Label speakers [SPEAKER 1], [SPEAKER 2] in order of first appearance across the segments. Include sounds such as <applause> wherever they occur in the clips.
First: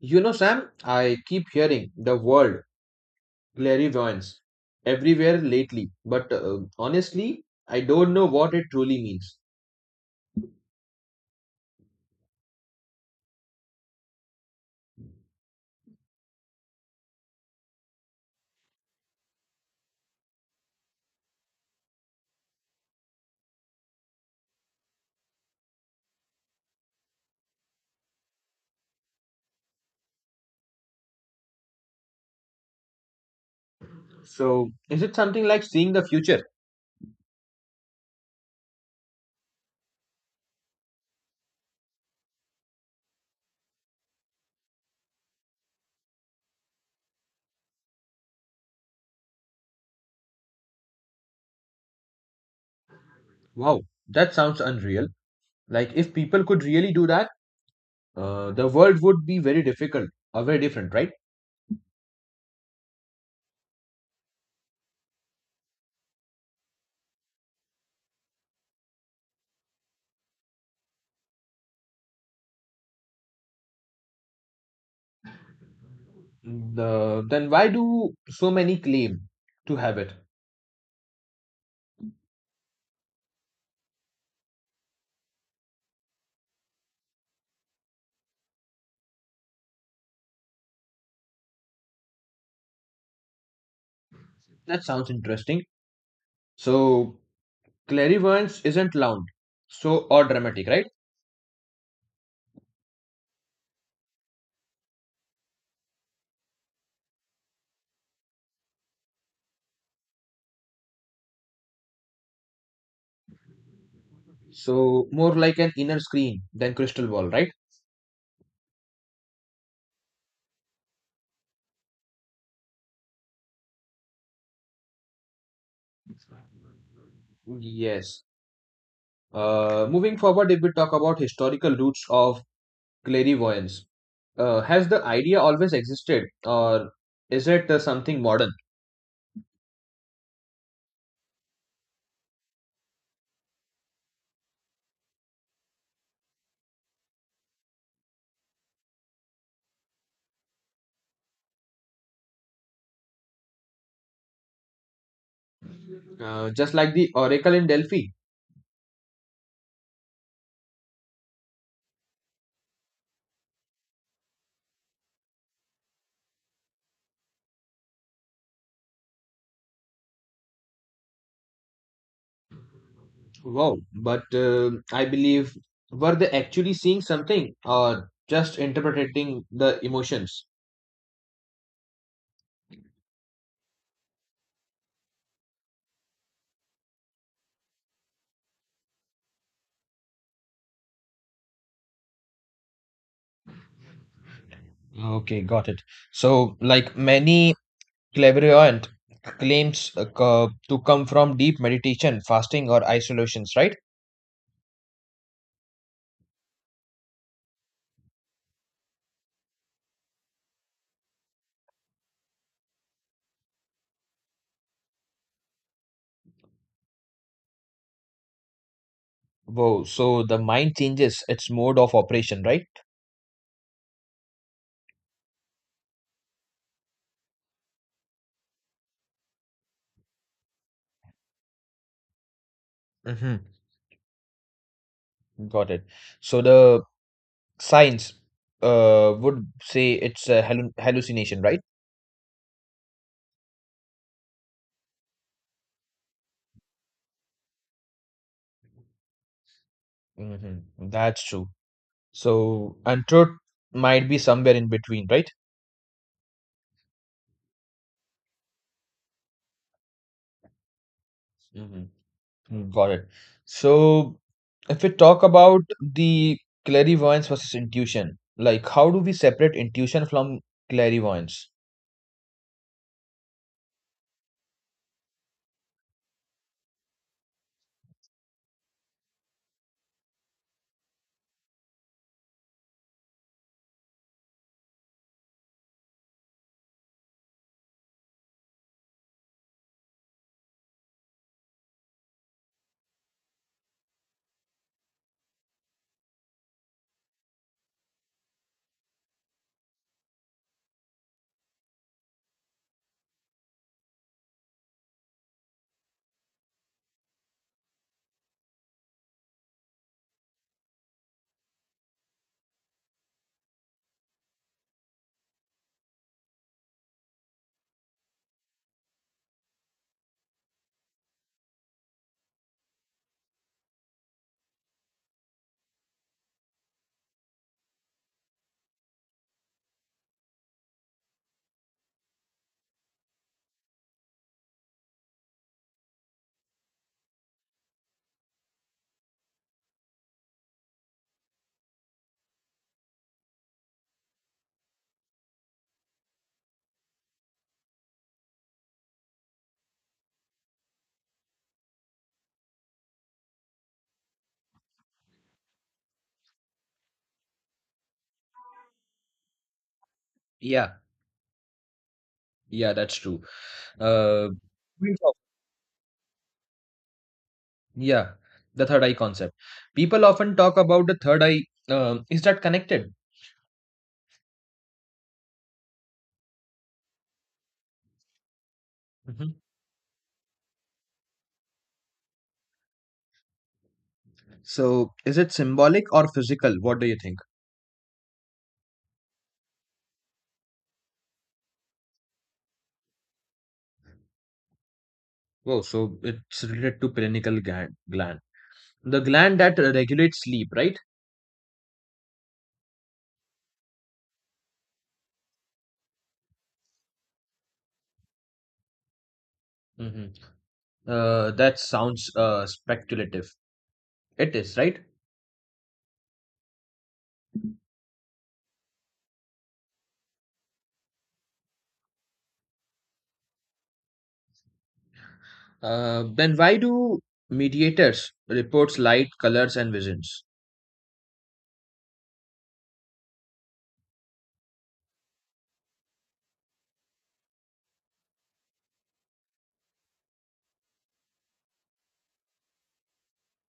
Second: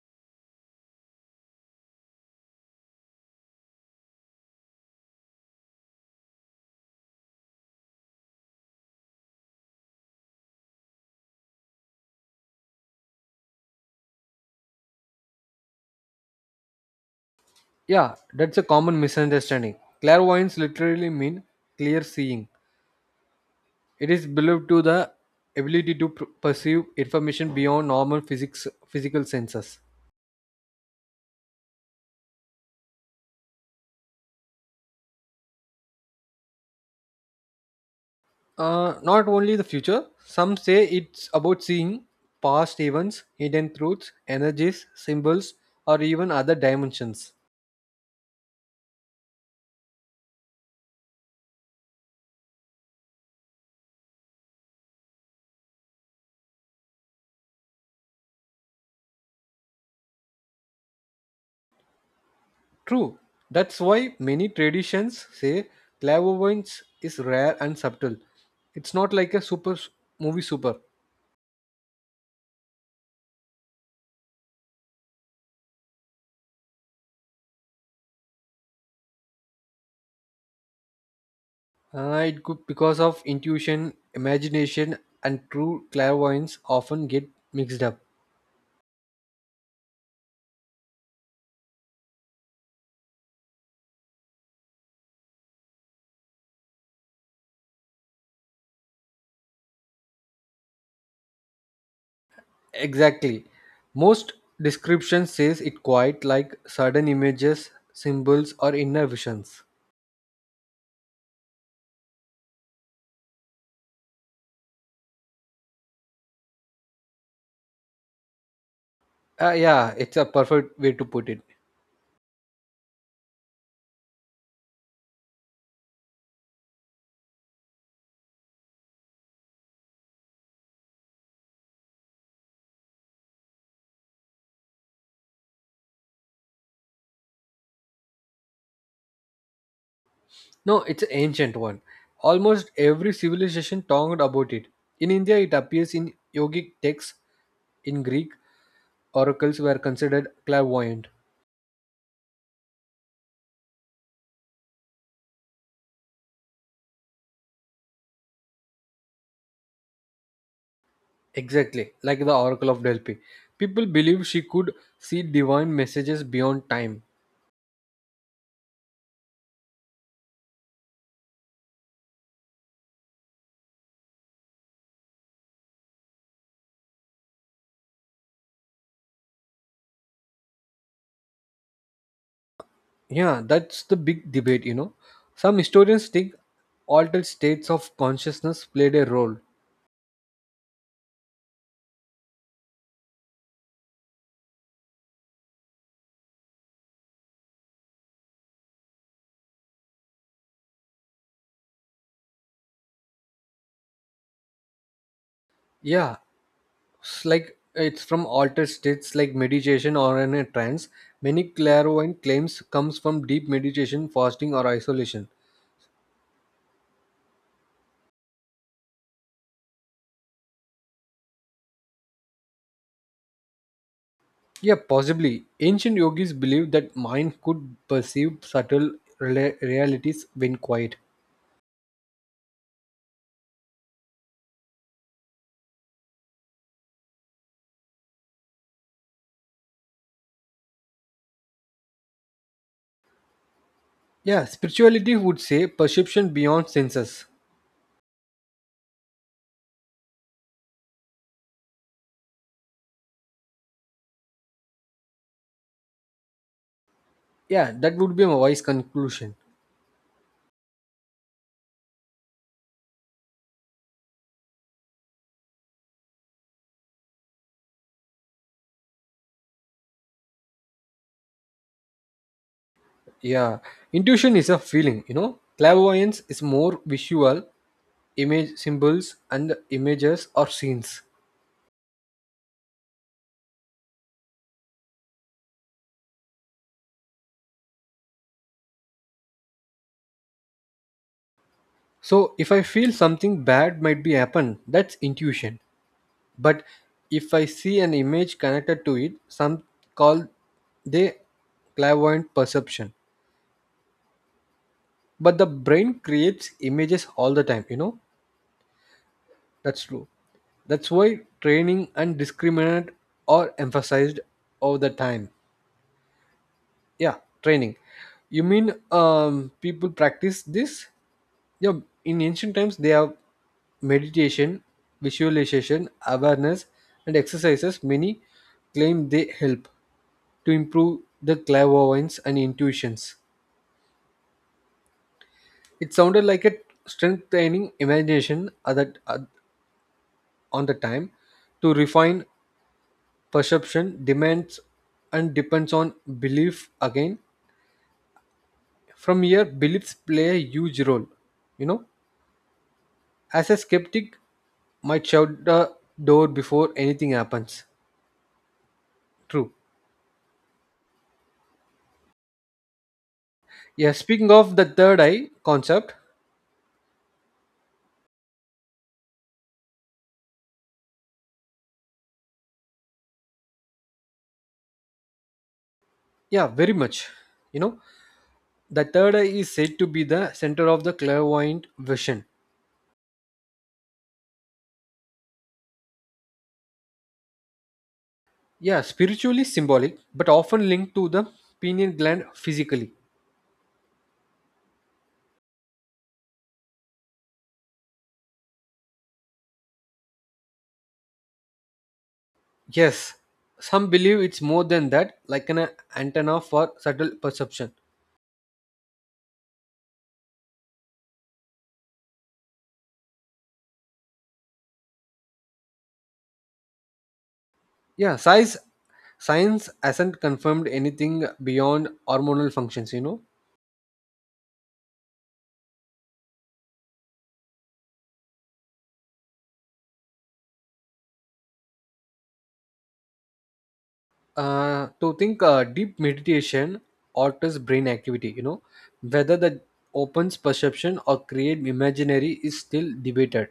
[SPEAKER 1] You know, Sam, I keep hearing the word clairvoyance everywhere lately, but honestly, I don't know what it truly means.
[SPEAKER 2] Yeah, that's a common misunderstanding. Clairvoyance literally means clear seeing. It is believed to the ability to perceive information beyond normal physics physical senses.
[SPEAKER 1] So, is it something like seeing the future?
[SPEAKER 2] Not only the future, some say it's about seeing past events, hidden truths, energies, symbols, or even other dimensions.
[SPEAKER 1] Wow, that sounds unreal. Like, if people could really do that, the world would be very difficult or very different, right?
[SPEAKER 2] True, that's why many traditions say clairvoyance is rare and subtle. It's not like a super movie super.
[SPEAKER 1] Then why do so many claim to have it?
[SPEAKER 2] It could because of intuition, imagination, and true clairvoyance often get mixed up.
[SPEAKER 1] That sounds interesting. So, clairvoyance isn't loud, so or dramatic, right?
[SPEAKER 2] Exactly. Most description says it quite like sudden images, symbols, or inner visions.
[SPEAKER 1] So more like an inner screen than crystal ball, right?
[SPEAKER 2] Yeah, it's a perfect way to put it.
[SPEAKER 1] Yes. Moving forward, if we talk about historical roots of clairvoyance, has the idea always existed, or is it something modern?
[SPEAKER 2] No, it's an ancient one. Almost every civilization talked about it. In India, it appears in yogic texts. In Greek, oracles were considered clairvoyant.
[SPEAKER 1] Just like the oracle in Delphi.
[SPEAKER 2] Exactly, like the Oracle of Delphi. People believe she could see divine messages beyond time.
[SPEAKER 1] Wow. But I believe, were they actually seeing something, or just interpreting the emotions?
[SPEAKER 2] Yeah, that's the big debate, you know. Some historians think altered states of consciousness played a role.
[SPEAKER 1] Okay, got it. So, like many clairvoyant claims to come from deep meditation, fasting, or isolations, right?
[SPEAKER 2] Yeah, it's like it's from altered states like meditation or in a trance. Many clairvoyant claims comes from deep meditation, fasting or isolation.
[SPEAKER 1] Whoa, so the mind changes its mode of operation, right?
[SPEAKER 2] Yeah, possibly. Ancient yogis believed that mind could perceive subtle realities when quiet.
[SPEAKER 1] Mm-hmm. Got it. So the science would say it's a hallucination, right?
[SPEAKER 2] Yeah, spirituality would say perception beyond senses.
[SPEAKER 1] Hmm, that's true. So, and truth might be somewhere in between, right?
[SPEAKER 2] Yeah, that would be my wise conclusion.
[SPEAKER 1] Mhm. Got it. So, if we talk about the clairvoyance versus intuition, like how do we separate intuition from clairvoyance?
[SPEAKER 2] Yeah, intuition is a feeling, you know. Clairvoyance is more visual, image symbols and images or scenes. So if I feel something bad might be happen, that's intuition. But if I see an image connected to it, some call they clairvoyant perception. But the brain creates images all the time, you know. That's true. That's why training and discriminate are emphasized all the time. Yeah, training. You mean people practice this? Yeah, in ancient times, they have meditation, visualization, awareness, and exercises. Many claim they help to improve the clairvoyance and intuitions. It sounded like a strength training imagination at that, on the time to refine perception demands and depends on belief again from here beliefs play a huge role, you know, as a skeptic might shut the door before anything happens true.
[SPEAKER 1] Yeah, yeah, that's true.
[SPEAKER 2] Yeah,
[SPEAKER 1] Uh,
[SPEAKER 2] speaking of the
[SPEAKER 1] we
[SPEAKER 2] third
[SPEAKER 1] talk-
[SPEAKER 2] eye concept.
[SPEAKER 1] yeah, the third eye concept. People often talk about the third eye. Is that connected?
[SPEAKER 2] Yeah, very much, you know, the third eye
[SPEAKER 1] Mhm.
[SPEAKER 2] is said to be the center of the clairvoyant vision.
[SPEAKER 1] So, is it symbolic or physical? What do you think?
[SPEAKER 2] Yeah, spiritually symbolic but often linked to the pineal gland physically.
[SPEAKER 1] Oh, so it's related to pineal gland, the gland that regulates sleep, right?
[SPEAKER 2] Yes, some believe it's more than that, like an antenna for subtle perception.
[SPEAKER 1] Hmm, that sounds speculative. It is, right?
[SPEAKER 2] Yeah, size science hasn't confirmed anything beyond hormonal functions. You know,
[SPEAKER 1] Then why do mediators reports light, colors, and visions?
[SPEAKER 2] to think deep meditation alters brain activity. You know, whether that opens perception or create imaginary is still debated.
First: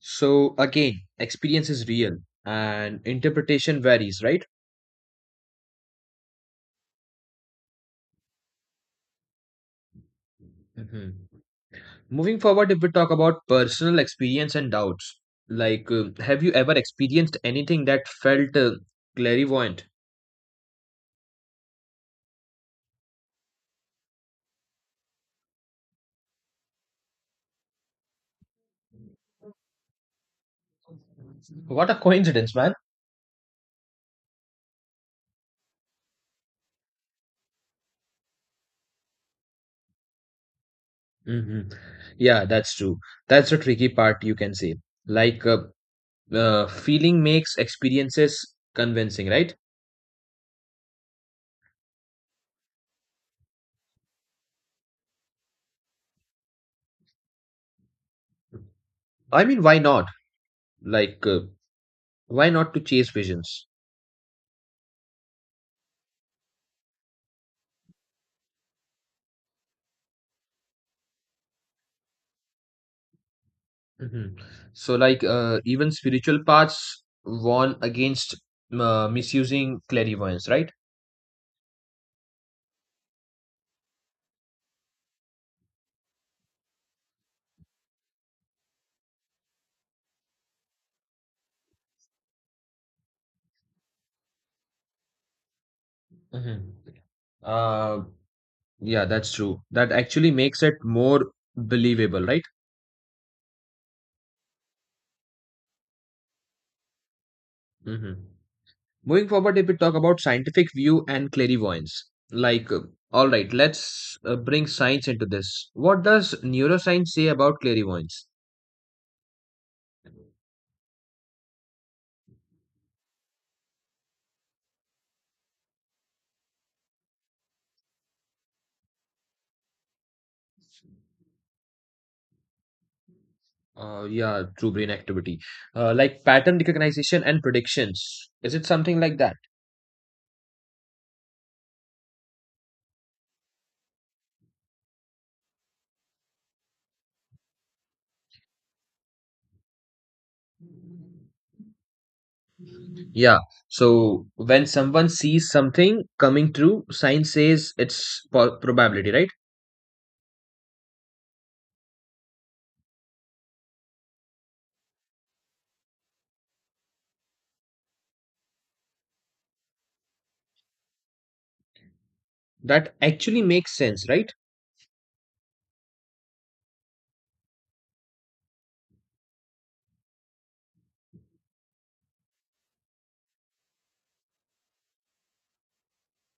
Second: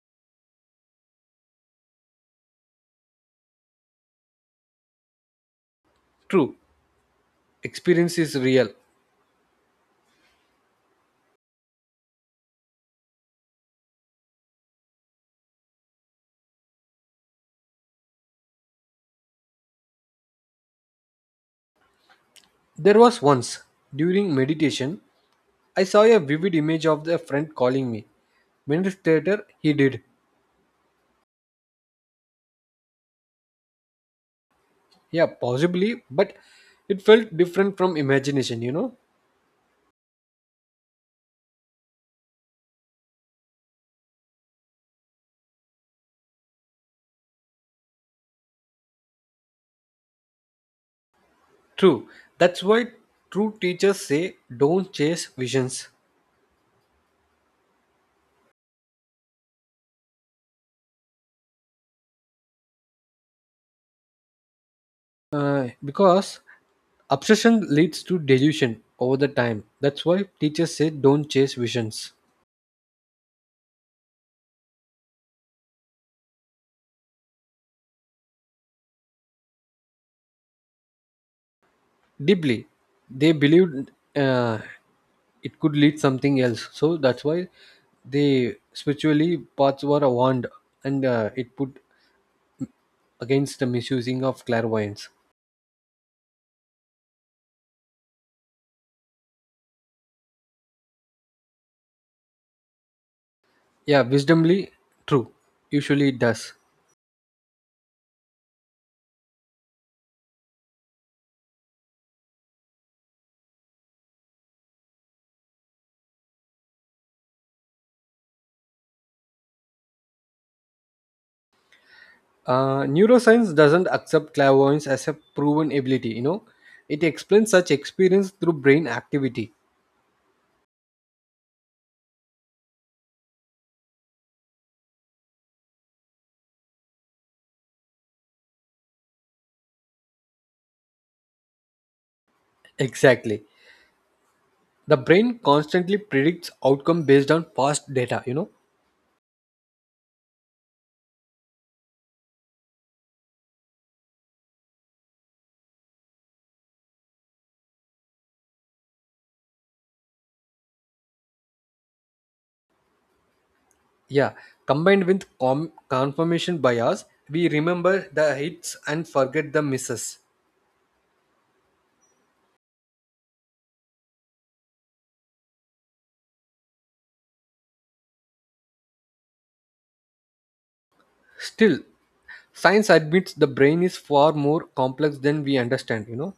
[SPEAKER 1] So again, experience is real and interpretation varies, right?
[SPEAKER 2] True, experience is real.
[SPEAKER 1] Mhm. Moving forward, if we talk about personal experience and doubts, like have you ever experienced anything that felt clairvoyant?
[SPEAKER 2] There was once during meditation, I saw a vivid image of the friend calling me. Minutes later, he did.
[SPEAKER 1] What a coincidence, man.
[SPEAKER 2] Yeah, possibly, but it felt different from imagination, you know?
[SPEAKER 1] Hmm, yeah, that's true. That's the tricky part, you can say. Like uh, Feeling makes experiences convincing, right?
[SPEAKER 2] True. That's why true teachers say don't chase visions.
[SPEAKER 1] I mean, why not? Like, why not to chase visions?
[SPEAKER 2] Because obsession leads to delusion over the time. That's why teachers say don't chase visions.
[SPEAKER 1] Mhm. So, like, even spiritual paths warn against misusing clairvoyance, right?
[SPEAKER 2] Deeply, they believed uh, it could lead something else. So that's why they spiritually paths were warned and it put against the misusing of clairvoyance.
[SPEAKER 1] Mhm. Uh, yeah, that's true. That actually makes it more believable, right?
[SPEAKER 2] Yeah, wisdomly, true. Usually it does.
[SPEAKER 1] Hmm. Moving forward, if we talk about scientific view and clairvoyance, like, uh, all right, let's bring science into this. What does neuroscience say about clairvoyance?
[SPEAKER 2] Neuroscience doesn't accept clairvoyance as a proven ability, you know. It explains such experience through brain activity.
[SPEAKER 1] Yeah, true brain activity. Like pattern recognition and predictions. Is it something like that?
[SPEAKER 2] Exactly. The brain constantly predicts outcome based on past data, you know.
[SPEAKER 1] Yeah. So when someone sees something coming through, science says it's probability, right?
[SPEAKER 2] Yeah. Combined with confirmation bias, we remember the hits and forget the misses.
[SPEAKER 1] That actually makes sense, right?
[SPEAKER 2] Still, science admits the brain is far more complex than we understand, you know.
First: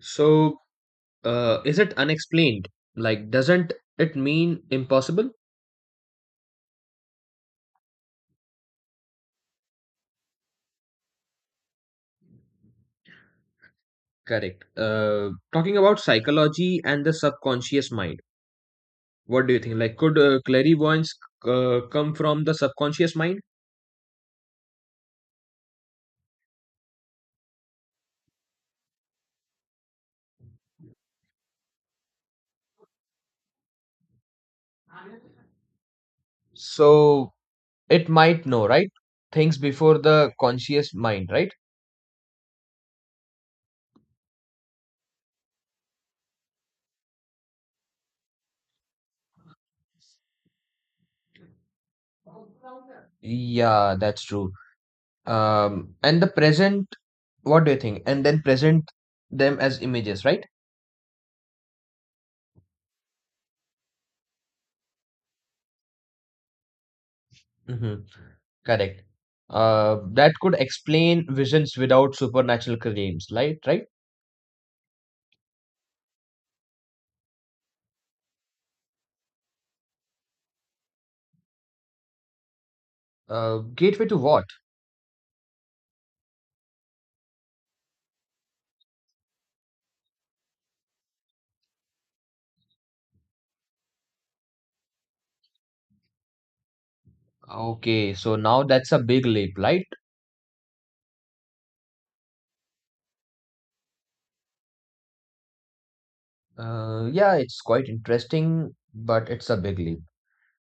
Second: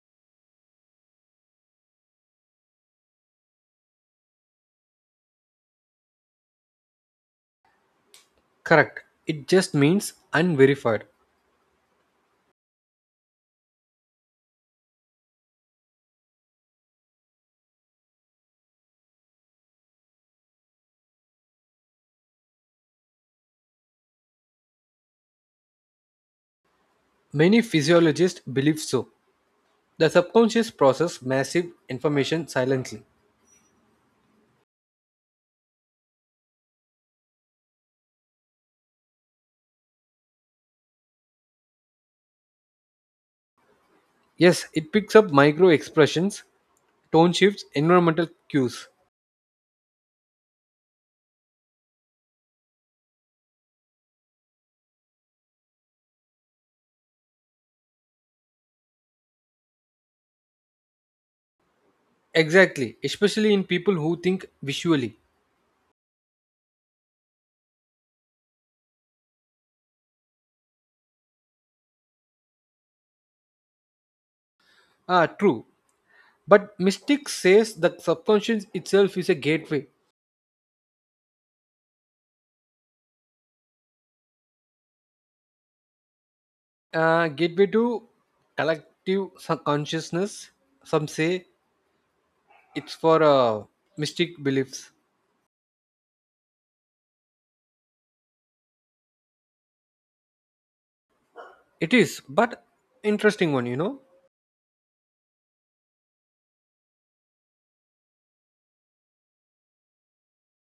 [SPEAKER 1] So is it unexplained? Like, doesn't it mean impossible?
[SPEAKER 2] Correct. It just means unverified.
[SPEAKER 1] Correct. Talking about psychology and the subconscious mind, what do you think? Like, could clairvoyance come from the subconscious mind?
[SPEAKER 2] Many physiologists believe so. The subconscious process massive information silently.
[SPEAKER 1] So, it might know, right? Things before the conscious mind, right?
[SPEAKER 2] Yes, it picks up micro expressions, tone shifts, environmental cues.
[SPEAKER 1] Yeah, that's true. And the present, what do you think? And then present them as images, right?
[SPEAKER 2] Exactly, especially in people who think visually.
[SPEAKER 1] Mm-hmm. Correct. That could explain visions without supernatural claims, right? Right?
[SPEAKER 2] Ah, true. But mystics says the subconscious itself is a gateway.
[SPEAKER 1] Gateway to what?
[SPEAKER 2] Gateway to collective consciousness. Some say it's for mystic beliefs.
[SPEAKER 1] Okay, so now that's a big leap, right?
[SPEAKER 2] It is, but interesting one, you know.
[SPEAKER 1] Yeah, it's quite interesting, but it's a big leap.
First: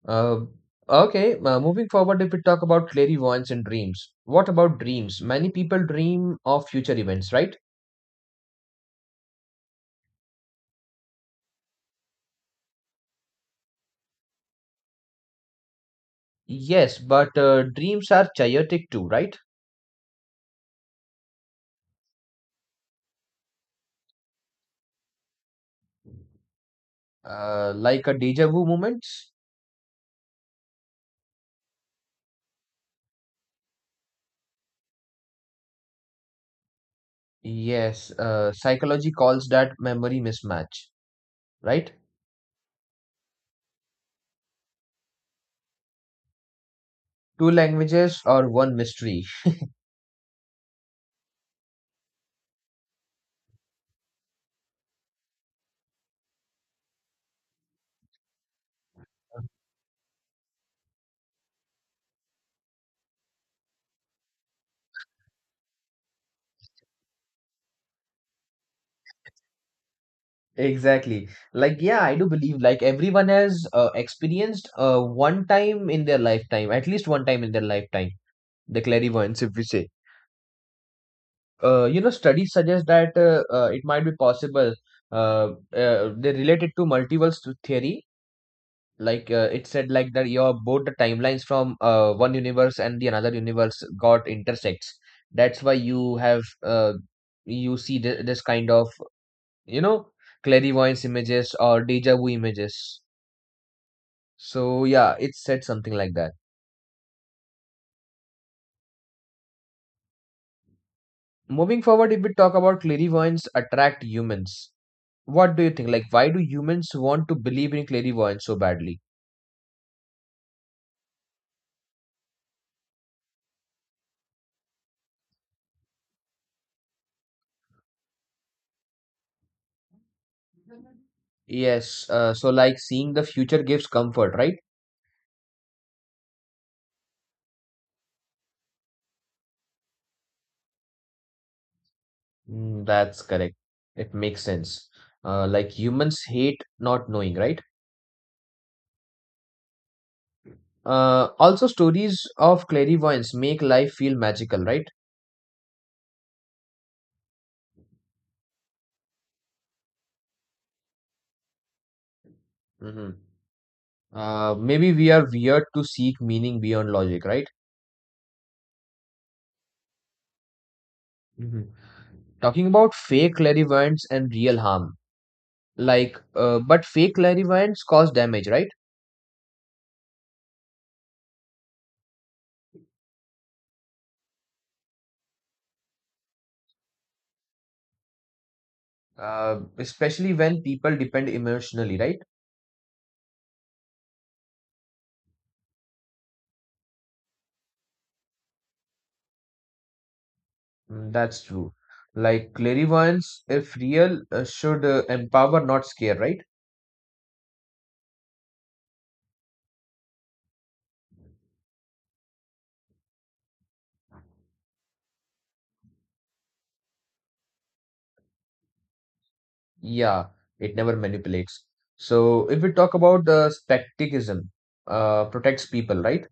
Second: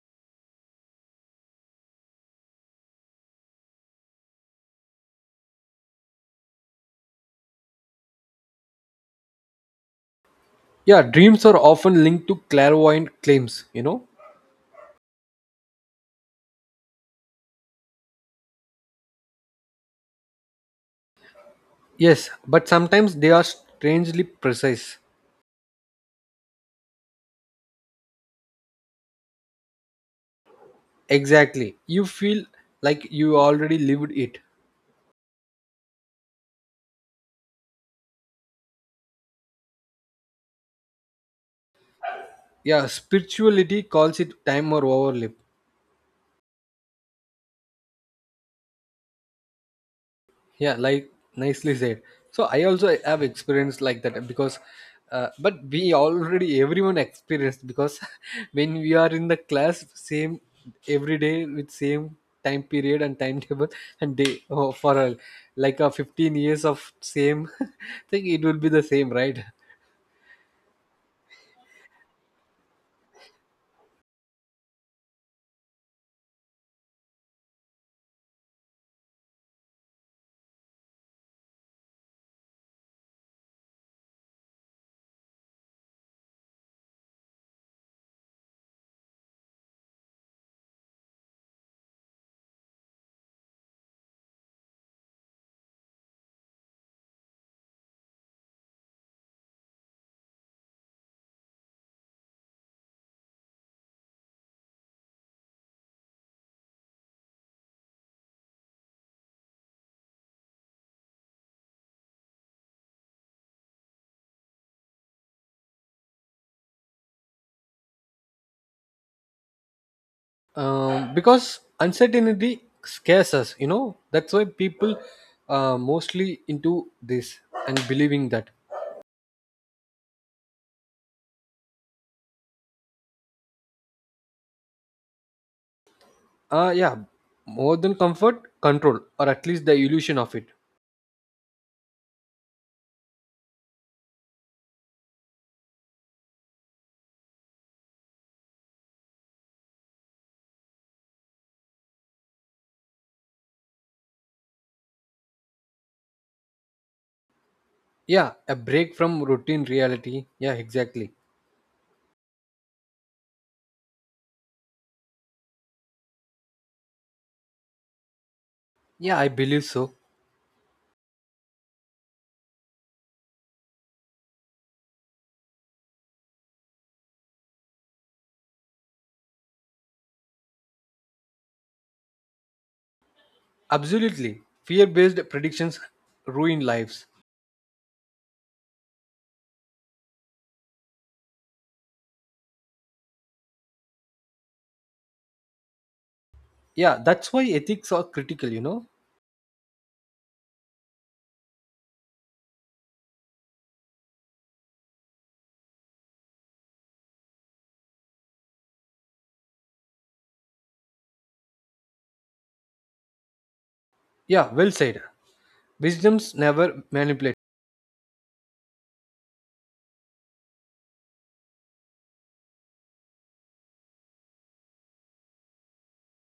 [SPEAKER 1] Uh, okay, Moving forward, if we talk about clairvoyance and dreams, what about dreams? Many people dream of future events, right?
[SPEAKER 2] Yeah, dreams are often linked to clairvoyant claims, you know.
[SPEAKER 1] Yes, but dreams are chaotic too, right?
[SPEAKER 2] Yes, but sometimes they are strangely precise.
[SPEAKER 1] Like a deja vu moments?
[SPEAKER 2] Exactly. You feel like you already lived it.
[SPEAKER 1] Yes, psychology calls that memory mismatch, right?
[SPEAKER 2] Yeah, spirituality calls it time or overlap.
[SPEAKER 1] Two languages or one mystery.
[SPEAKER 2] Yeah, like nicely said. So I also have experienced like that because, but we already everyone experienced because <laughs> when we are in the class same every day with same time period and timetable <laughs> and day oh, for a, like a 15 years of same <laughs> thing it will be the same right.
[SPEAKER 1] Exactly. Like, yeah, I do believe like everyone has experienced one time in their lifetime, at least one time in their lifetime, the clairvoyance, if we say. You know, studies suggest that it might be possible. They related to multiverse theory. Like it said, like that your both the timelines from one universe and the another universe got intersects. That's why you have you see this kind of, you know, clairvoyance images or deja vu images. So yeah, it said something like that. Moving forward, if we talk about clairvoyance attract humans, what do you think? Like, why do humans want to believe in clairvoyance so badly?
[SPEAKER 2] Because uncertainty scares us, you know, that's why people are mostly into this and believing that.
[SPEAKER 1] Yes, so like seeing the future gives comfort, right?
[SPEAKER 2] Yeah, more than comfort control or at least the illusion of it.
[SPEAKER 1] Mm, that's correct. It makes sense. Like humans hate not knowing, right? Also, stories of clairvoyance make life feel magical, right?
[SPEAKER 2] Yeah, a break from routine reality, yeah, exactly.
[SPEAKER 1] Hmm. Maybe we are weird to seek meaning beyond logic, right?
[SPEAKER 2] Yeah, I believe so.
[SPEAKER 1] Hmm. Talking about fake clairvoyance and real harm, but fake clairvoyance cause damage, right?
[SPEAKER 2] Absolutely, fear based predictions ruin lives.
[SPEAKER 1] Especially when people depend emotionally, right?
[SPEAKER 2] Yeah, that's why ethics are critical, you know.
[SPEAKER 1] Mm, that's true. Like clairvoyance, if real, should empower, not scare, right?
[SPEAKER 2] Yeah, well said. Wisdom's never manipulate.
[SPEAKER 1] Yeah, it never manipulates. So if we talk about the specticism, protects people, right?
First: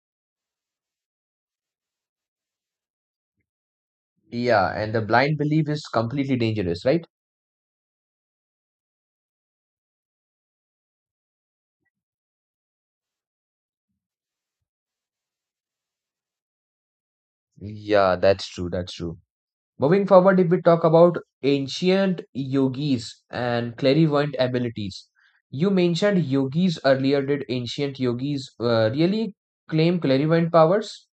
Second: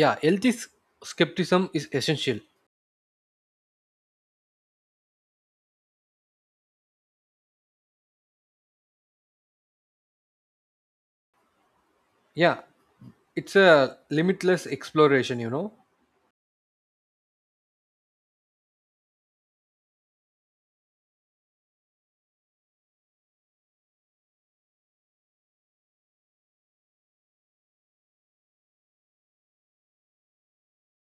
[SPEAKER 2] Yeah, healthy skepticism is essential.
[SPEAKER 1] Yeah, and the blind belief is completely dangerous, right?
[SPEAKER 2] Yeah, it's a limitless exploration, you know.
[SPEAKER 1] Yeah, that's true. That's true. Moving forward, if we talk about ancient yogis and clairvoyant abilities, you mentioned yogis earlier. Did ancient yogis really claim clairvoyant powers?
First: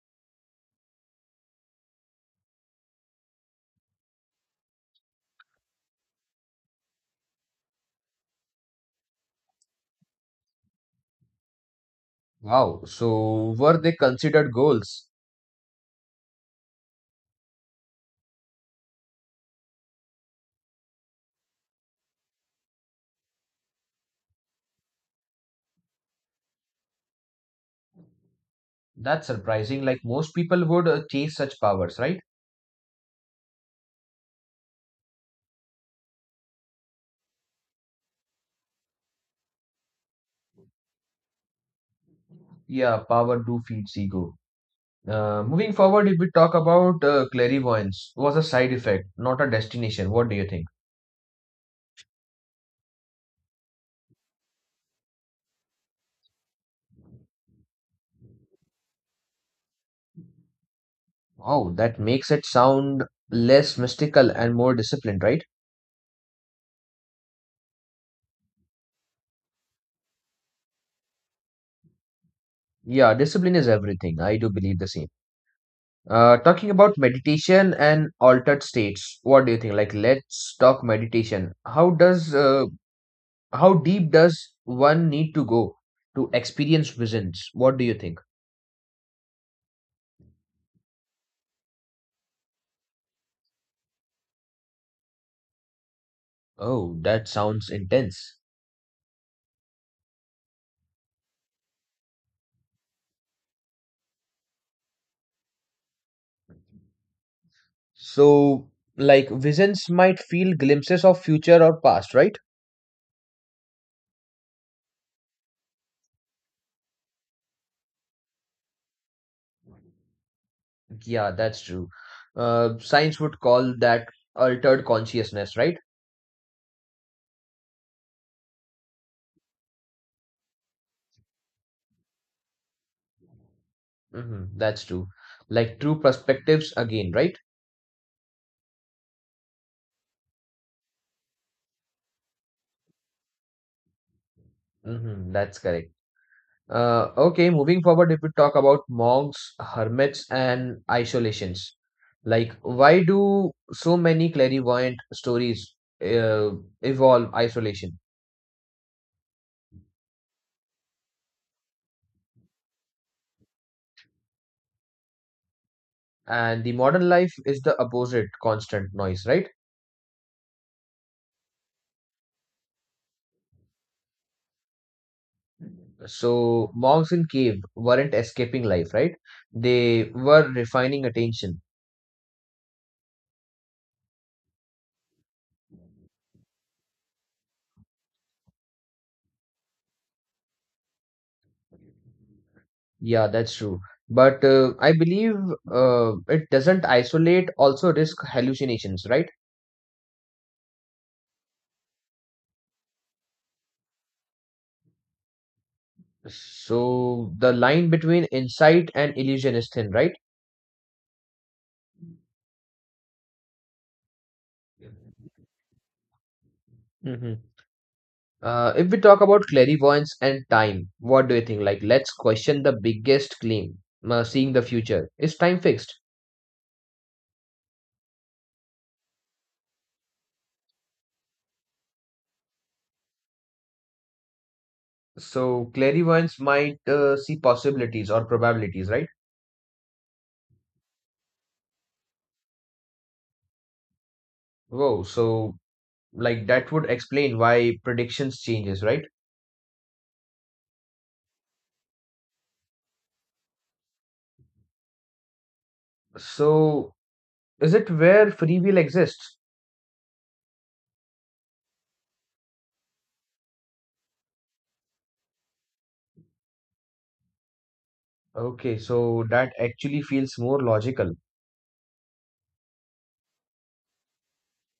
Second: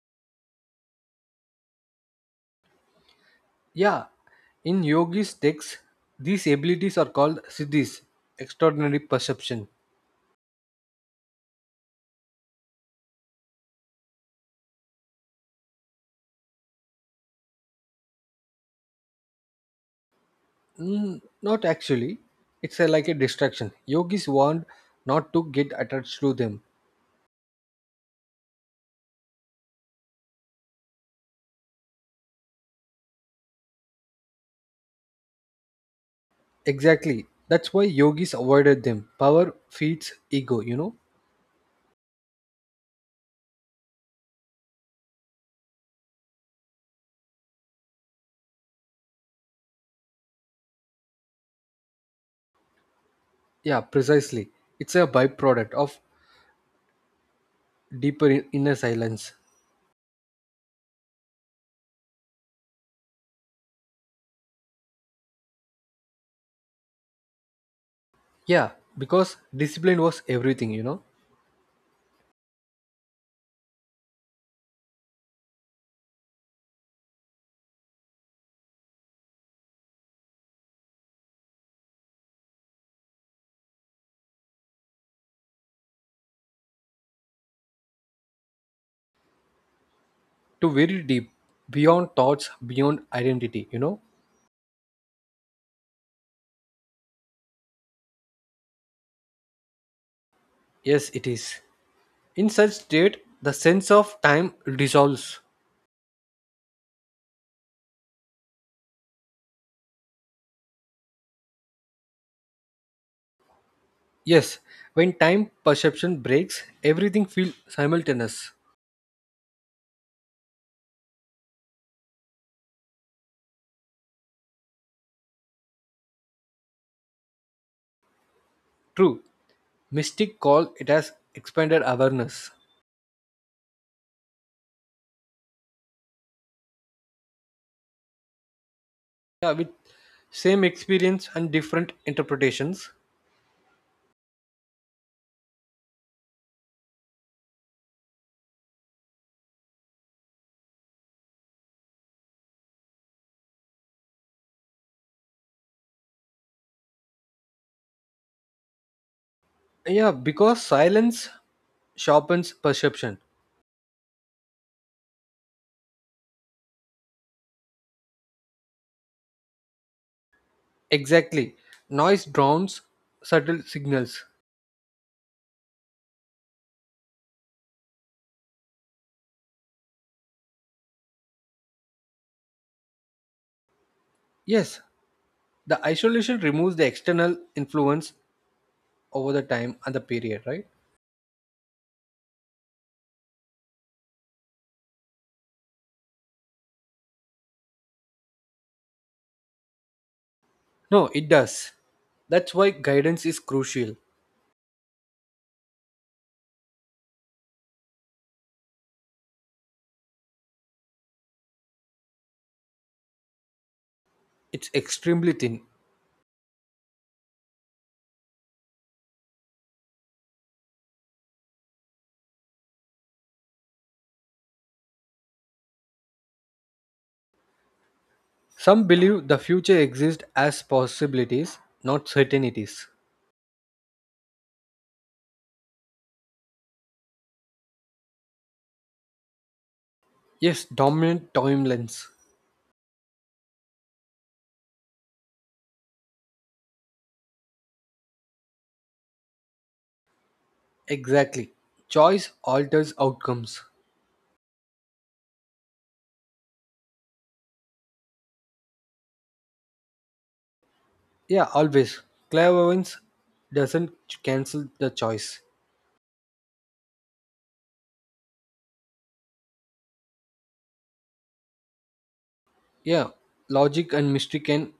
[SPEAKER 2] Yeah, in yogi's texts these abilities are called siddhis, extraordinary perception.
[SPEAKER 1] Wow, so were they considered goals?
[SPEAKER 2] Mm, not actually, it's a, like a distraction, yogis warned not to get attached to them.
[SPEAKER 1] That's surprising. Like most people would chase such powers, right?
[SPEAKER 2] Exactly, that's why yogis avoided them. Power feeds ego, you know.
[SPEAKER 1] Yeah, power do feeds ego. Moving forward, if we talk about clairvoyance, was a side effect, not a destination. What do you think?
[SPEAKER 2] Yeah, precisely, it's a byproduct of deeper inner silence.
[SPEAKER 1] Wow, that makes it sound less mystical and more disciplined, right?
[SPEAKER 2] Yeah, because discipline was everything, you know.
[SPEAKER 1] Yeah, discipline is everything. I do believe the same. Talking about meditation and altered states, what do you think? Like, let's talk meditation. How deep does one need to go to experience visions? What do you think?
[SPEAKER 2] To very deep, beyond thoughts, beyond identity, you know?
[SPEAKER 1] Oh, that sounds intense.
[SPEAKER 2] Yes, it is. In such state, the sense of time dissolves.
[SPEAKER 1] So, like, visions might feel glimpses of future or past, right?
[SPEAKER 2] Yes, when time perception breaks, everything feels simultaneous.
[SPEAKER 1] Yeah, that's true. Science would call that altered consciousness, right?
[SPEAKER 2] True, mystic call it as expanded awareness.
[SPEAKER 1] Hmm, that's true. Like true perspectives again, right?
[SPEAKER 2] Yeah, with same experience and different interpretations.
[SPEAKER 1] Mhm, that's correct. Okay, Moving forward, if we talk about monks, hermits, and isolations, like why do so many clairvoyant stories uh, evolve isolation?
[SPEAKER 2] Yeah, because silence sharpens perception.
[SPEAKER 1] And the modern life is the opposite, constant noise, right?
[SPEAKER 2] Exactly. Noise drowns subtle signals.
[SPEAKER 1] So monks in cave weren't escaping life, right? They were refining attention.
[SPEAKER 2] Yes, the isolation removes the external influence over the time and the period right.
[SPEAKER 1] Yeah, that's true. But I believe it doesn't isolate also risk hallucinations, right?
[SPEAKER 2] No, it does, that's why guidance is crucial.
[SPEAKER 1] So the line between insight and illusion is thin, right?
[SPEAKER 2] It's extremely thin.
[SPEAKER 1] Hmm. If we talk about clairvoyance and time, what do you think? Like, let's question the biggest claim, seeing the future. Is time fixed?
[SPEAKER 2] Some believe the future exists as possibilities, not certainties.
[SPEAKER 1] So, clairvoyance might see possibilities or probabilities, right?
[SPEAKER 2] Yes, dominant timelines.
[SPEAKER 1] Whoa, so like that would explain why predictions changes, right?
[SPEAKER 2] Exactly, choice alters outcomes.
[SPEAKER 1] So, is it where free will exists?
[SPEAKER 2] Yeah, always, clairvoyance doesn't cancel the choice.
[SPEAKER 1] Okay, so that actually feels more logical.
[SPEAKER 2] Yeah, logic and mystery can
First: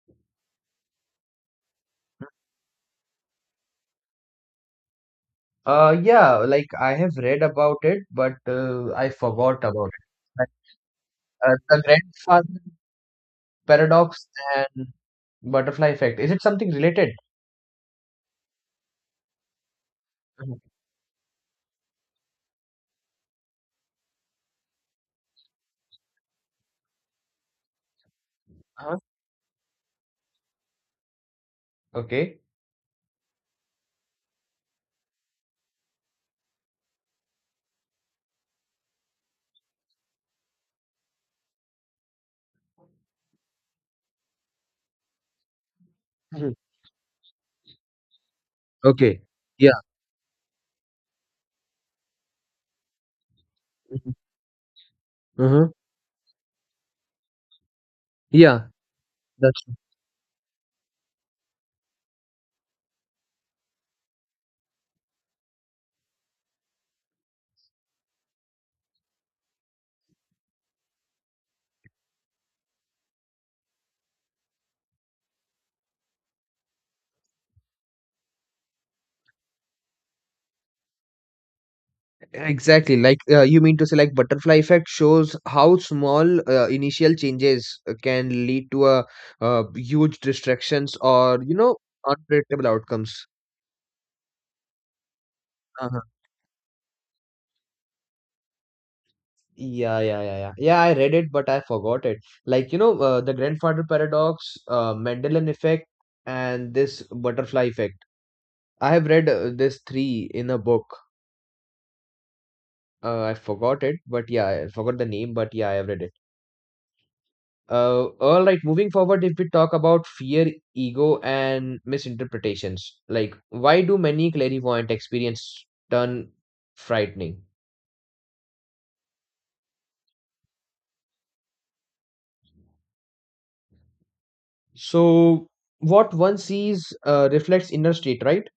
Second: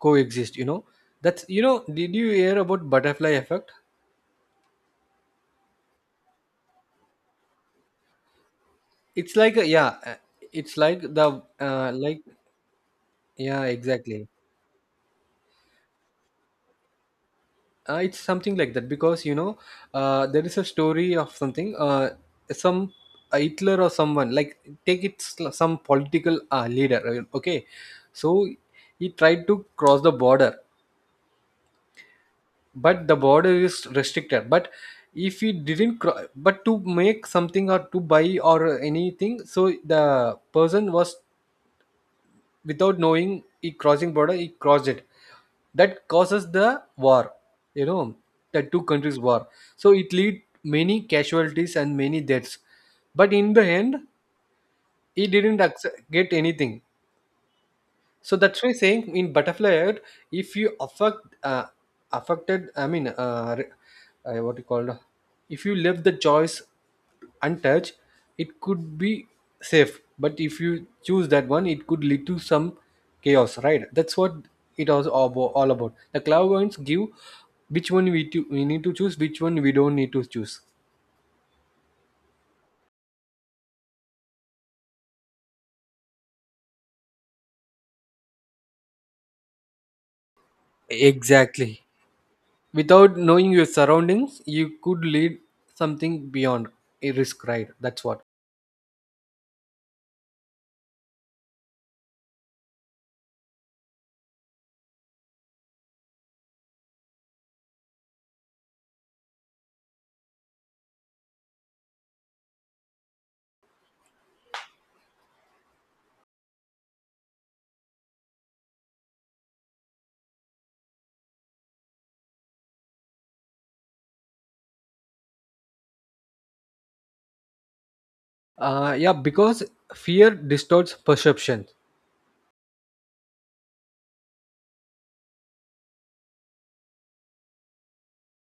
[SPEAKER 2] coexist, you know. That's, you know, did you hear about butterfly effect?
[SPEAKER 1] Yeah, like I have read about it, but I
[SPEAKER 2] It's like
[SPEAKER 1] forgot
[SPEAKER 2] a,
[SPEAKER 1] about
[SPEAKER 2] yeah,
[SPEAKER 1] it. Like,
[SPEAKER 2] it's like the
[SPEAKER 1] the
[SPEAKER 2] like
[SPEAKER 1] grandfather
[SPEAKER 2] yeah, exactly.
[SPEAKER 1] paradox and butterfly effect. Is it something related?
[SPEAKER 2] It's something like that because you know there is
[SPEAKER 1] Mhm.
[SPEAKER 2] a story of something some Hitler or someone like take it some political leader. Okay, so
[SPEAKER 1] Uh-huh.
[SPEAKER 2] he tried to cross the border,
[SPEAKER 1] Okay.
[SPEAKER 2] but the border is restricted. But if he didn't, but to make something or to buy or anything, so the person was without knowing he crossing border he crossed it, that causes
[SPEAKER 1] Mhm.
[SPEAKER 2] the war, you know, the two countries
[SPEAKER 1] Okay.
[SPEAKER 2] war.
[SPEAKER 1] Yeah.
[SPEAKER 2] So it lead many casualties and many deaths, but in the end he
[SPEAKER 1] Uh
[SPEAKER 2] didn't
[SPEAKER 1] huh.
[SPEAKER 2] accept, get anything. So that's
[SPEAKER 1] Yeah.
[SPEAKER 2] why saying in
[SPEAKER 1] That's
[SPEAKER 2] butterfly effect, if you affect uh, affected, I mean, what you call, if you left the choice untouched, it could be safe. But if you choose that one, it could lead to some chaos, right? That's what it was all all about. The clairvoyants give which one we need to choose, which one we don't need to choose.
[SPEAKER 1] exactly. Like you mean to say, like butterfly effect shows how small initial changes can lead to a huge distractions or, you know,
[SPEAKER 2] Exactly.
[SPEAKER 1] unpredictable
[SPEAKER 2] Without
[SPEAKER 1] outcomes.
[SPEAKER 2] knowing your surroundings, you could lead something beyond a risk, right? That's what.
[SPEAKER 1] Yeah, I read it, but I forgot it. Like, you know, the grandfather paradox, Mendelian effect, and this butterfly effect. I have read this three in a book. I forgot it, but yeah, I forgot the name, but yeah, I have read it. All right, moving forward, if we talk about fear, ego, and misinterpretations, like why do many clairvoyant experience turn frightening?
[SPEAKER 2] Yeah, because fear distorts perception.
[SPEAKER 1] So, what one sees reflects inner state, right?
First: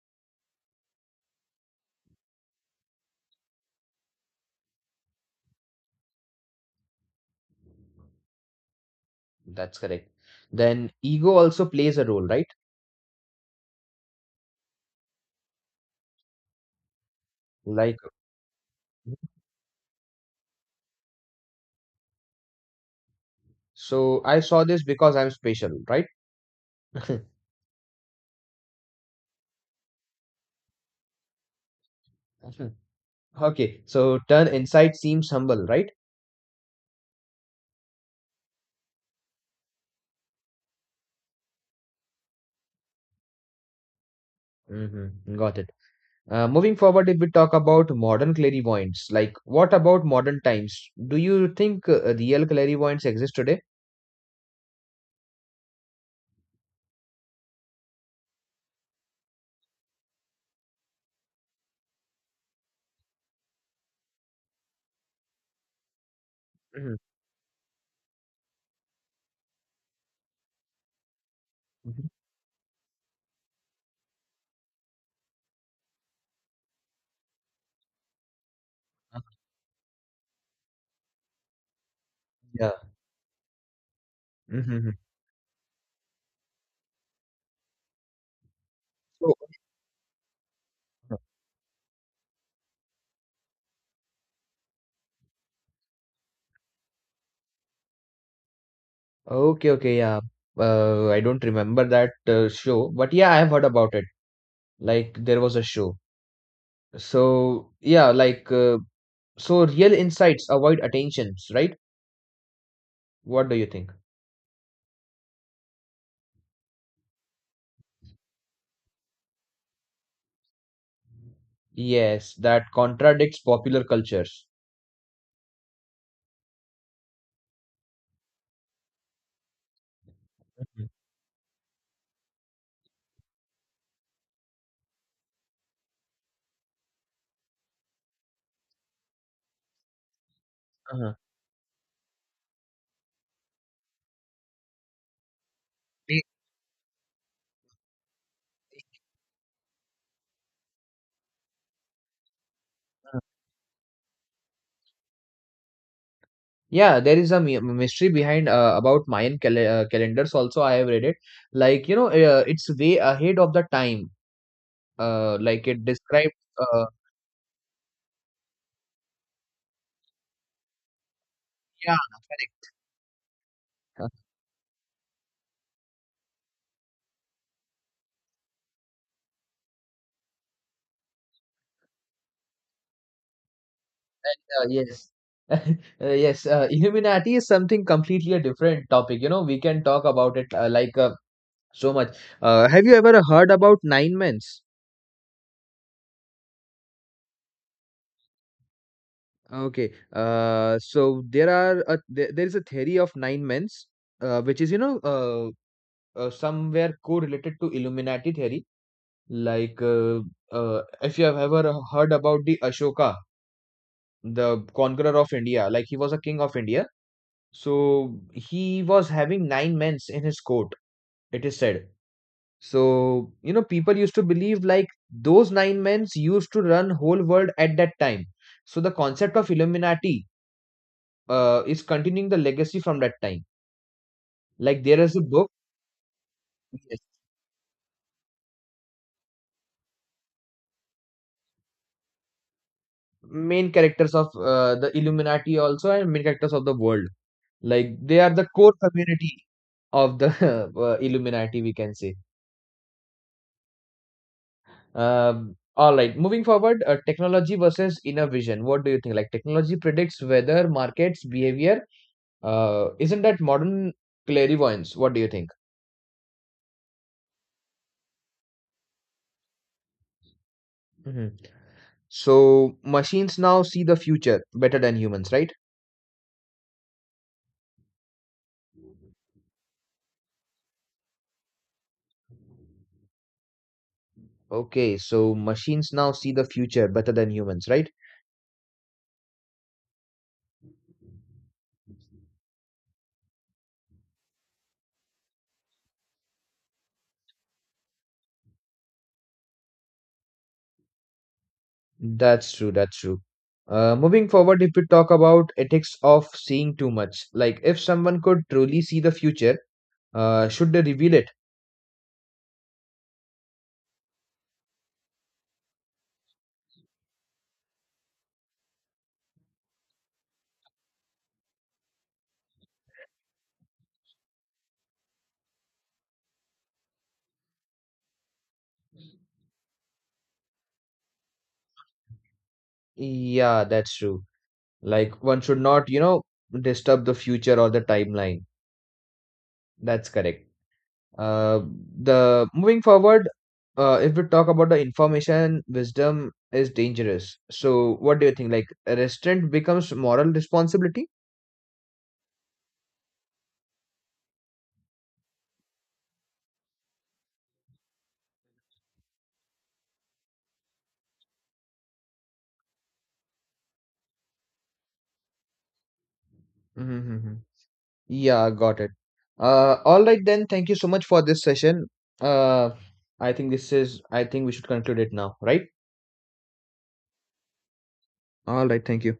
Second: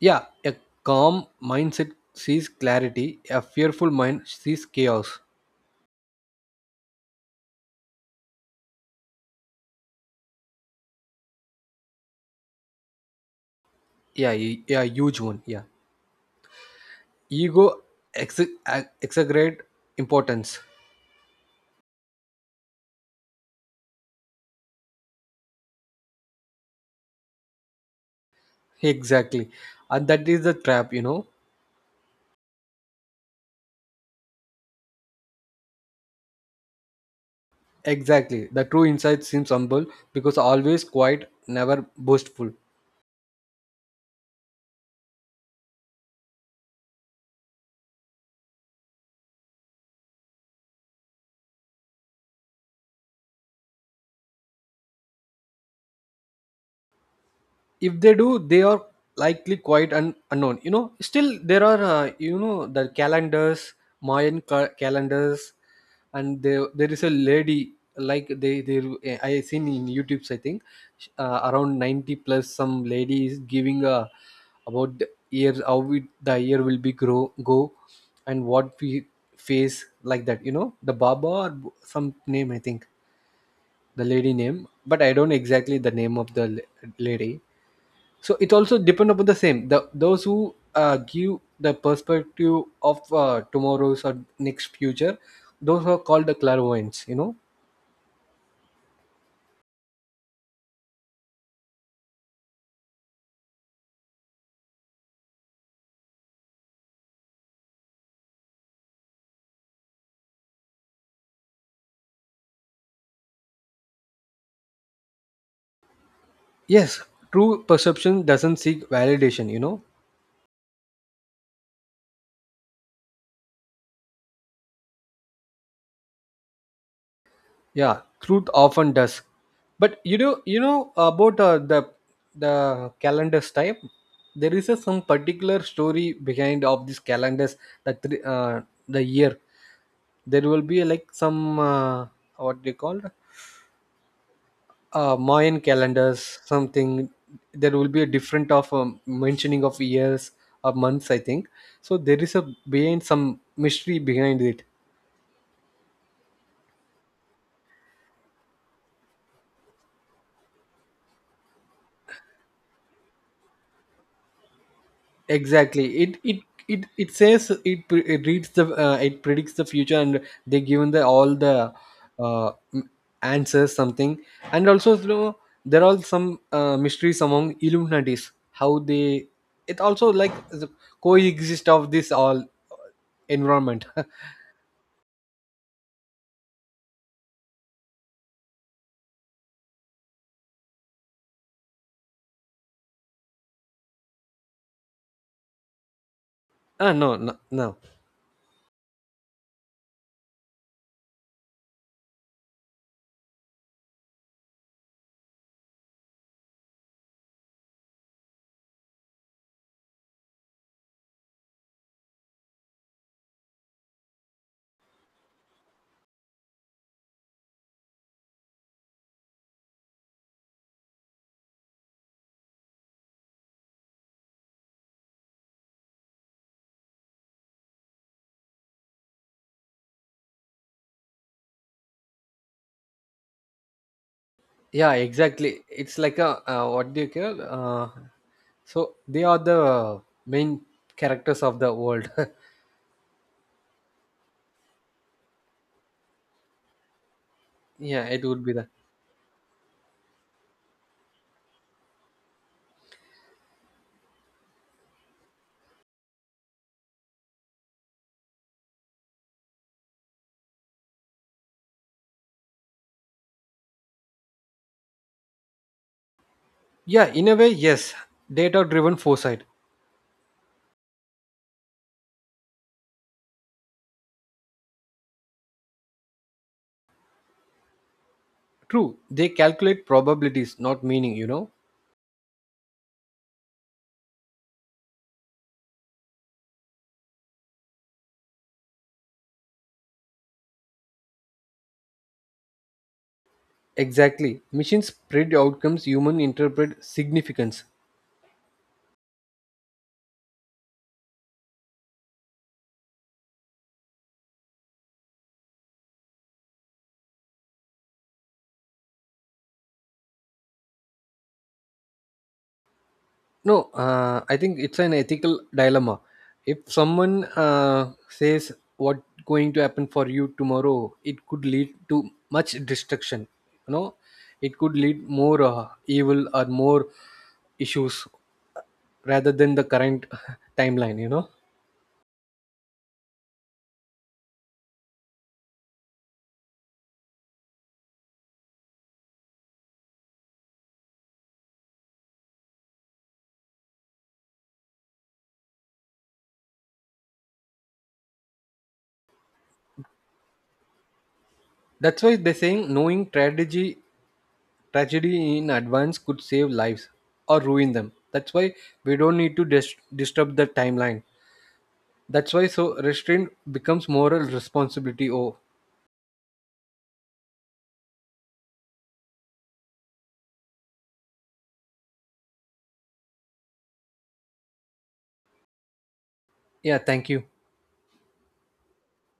[SPEAKER 2] Yeah, a calm mindset sees clarity, a fearful mind sees chaos.
[SPEAKER 1] That's correct. Then ego also plays a role, right?
[SPEAKER 2] Yeah, yeah, huge one. Yeah, ego
[SPEAKER 1] Like,
[SPEAKER 2] ex- exaggerate importance. <laughs>
[SPEAKER 1] so I saw this because I'm special, right? <laughs>
[SPEAKER 2] Exactly, and that is the trap, you know.
[SPEAKER 1] Okay, so turn inside seems humble, right?
[SPEAKER 2] Exactly, the true insight seems humble because always quiet, never boastful.
[SPEAKER 1] Mm-hmm. Got it. Moving forward, if we talk about modern clairvoyants, like what about modern times? Do you think real clairvoyants exist today?
[SPEAKER 2] If they do they are likely quite unknown, you know. Still there are, you know, the calendars, Mayan calendars, and there
[SPEAKER 1] Mhm,
[SPEAKER 2] is a lady like they, I seen in YouTube's, I think around
[SPEAKER 1] mhm.
[SPEAKER 2] 90 plus some lady is giving a about the year how we, the year will be grow go and what we
[SPEAKER 1] Uh,
[SPEAKER 2] face like that, you know, the baba or some name, I
[SPEAKER 1] Yeah.
[SPEAKER 2] think the lady name,
[SPEAKER 1] Mm-hmm.
[SPEAKER 2] but I don't exactly the name of the lady. So it also depend upon
[SPEAKER 1] So,
[SPEAKER 2] the same the those who give the perspective of tomorrow's or next future, those are called the clairvoyants, you know.
[SPEAKER 1] okay, okay, yeah. I don't remember that show, but yeah, I have heard about it. Like there was a show. So yeah, like so real insights avoid attentions, right? What do you think?
[SPEAKER 2] Yes, true perception doesn't seek validation, you know.
[SPEAKER 1] Yes, that contradicts popular cultures.
[SPEAKER 2] Yeah, truth often does. But you know, you
[SPEAKER 1] Mhm.
[SPEAKER 2] know about the the calendars type, there is a some particular story behind of these calendars, that the year there will be like
[SPEAKER 1] Uh-huh.
[SPEAKER 2] some what they called Mayan
[SPEAKER 1] Be-
[SPEAKER 2] calendars, something, there will be a different of mentioning of years or months, I think. So there is a behind
[SPEAKER 1] uh,
[SPEAKER 2] some mystery behind it.
[SPEAKER 1] Yeah, there is a mystery behind about Mayan calendars also. I have read it. Like, you know, it's way ahead of the time. Like it
[SPEAKER 2] Exactly, it
[SPEAKER 1] described.
[SPEAKER 2] it
[SPEAKER 1] Uh,
[SPEAKER 2] it it says it, it reads the it predicts the future and they given the all the
[SPEAKER 1] yeah,
[SPEAKER 2] uh,
[SPEAKER 1] correct.
[SPEAKER 2] m- answers
[SPEAKER 1] <laughs> Uh,
[SPEAKER 2] something. And also you know, there are some mysteries among Illuminatis how they, it also like the coexist of this all environment. <laughs>
[SPEAKER 1] yes. <laughs> Yes, Illuminati is something completely a different topic. You know, we can talk about it so much. Have you ever heard about nine men's?
[SPEAKER 2] Ah, no, no, no.
[SPEAKER 1] Okay. So there is a theory of nine men's, which is, you know, somewhere correlated to Illuminati theory. Like uh, if you have ever heard about the Ashoka, the conqueror of India, like he was a king of India. So he was having nine men's in his court. It is said, so, you know, people used to believe like those nine men used to run whole world at that time. So the concept of Illuminati is continuing the legacy from that time. Like
[SPEAKER 2] Yeah,
[SPEAKER 1] there is a book,
[SPEAKER 2] exactly. It's like a what do
[SPEAKER 1] yes,
[SPEAKER 2] you call? So they are the main characters of the world.
[SPEAKER 1] main characters of the Illuminati also and main characters of the world.
[SPEAKER 2] <laughs>
[SPEAKER 1] Like
[SPEAKER 2] Yeah,
[SPEAKER 1] they
[SPEAKER 2] it
[SPEAKER 1] are
[SPEAKER 2] would
[SPEAKER 1] the
[SPEAKER 2] be that.
[SPEAKER 1] core community of the <laughs> Illuminati, we can say. All right, moving forward, technology versus inner vision. What do you think? Like technology predicts weather, markets, behavior. Isn't that modern clairvoyance? What do you think?
[SPEAKER 2] Yeah, in a way, yes. Data-driven foresight.
[SPEAKER 1] Mhm. So machines now see the future better than humans, right?
[SPEAKER 2] True, they calculate probabilities, not meaning. You know
[SPEAKER 1] Okay, so machines now see the future better than humans, right?
[SPEAKER 2] exactly. Machines predict outcomes. Human interpret significance.
[SPEAKER 1] That's true, that's true. Moving forward, if we talk about ethics of seeing too much, like if someone could truly see the future, should they reveal it?
[SPEAKER 2] No, I think it's an ethical dilemma. If someone says what going to happen for you tomorrow, it could lead to much destruction. You know, it could lead more evil or more issues rather than the current <laughs> timeline. You know,
[SPEAKER 1] Yeah, that's true. Like one should not, you know, disturb the future or the timeline. That's correct. uh, the moving forward, if we talk about the information wisdom is dangerous, so what do you think, like a restraint becomes moral responsibility.
[SPEAKER 2] that's why they're saying knowing tragedy in advance could save lives or ruin them. That's why we don't need to disturb the timeline. That's why so restraint becomes moral responsibility. Oh,
[SPEAKER 1] Mm-hmm. Yeah, got it. All right, then thank you so much for this session. Uh, i think this is i think we should conclude it now, right?
[SPEAKER 2] yeah, thank you.
[SPEAKER 1] All right, thank you.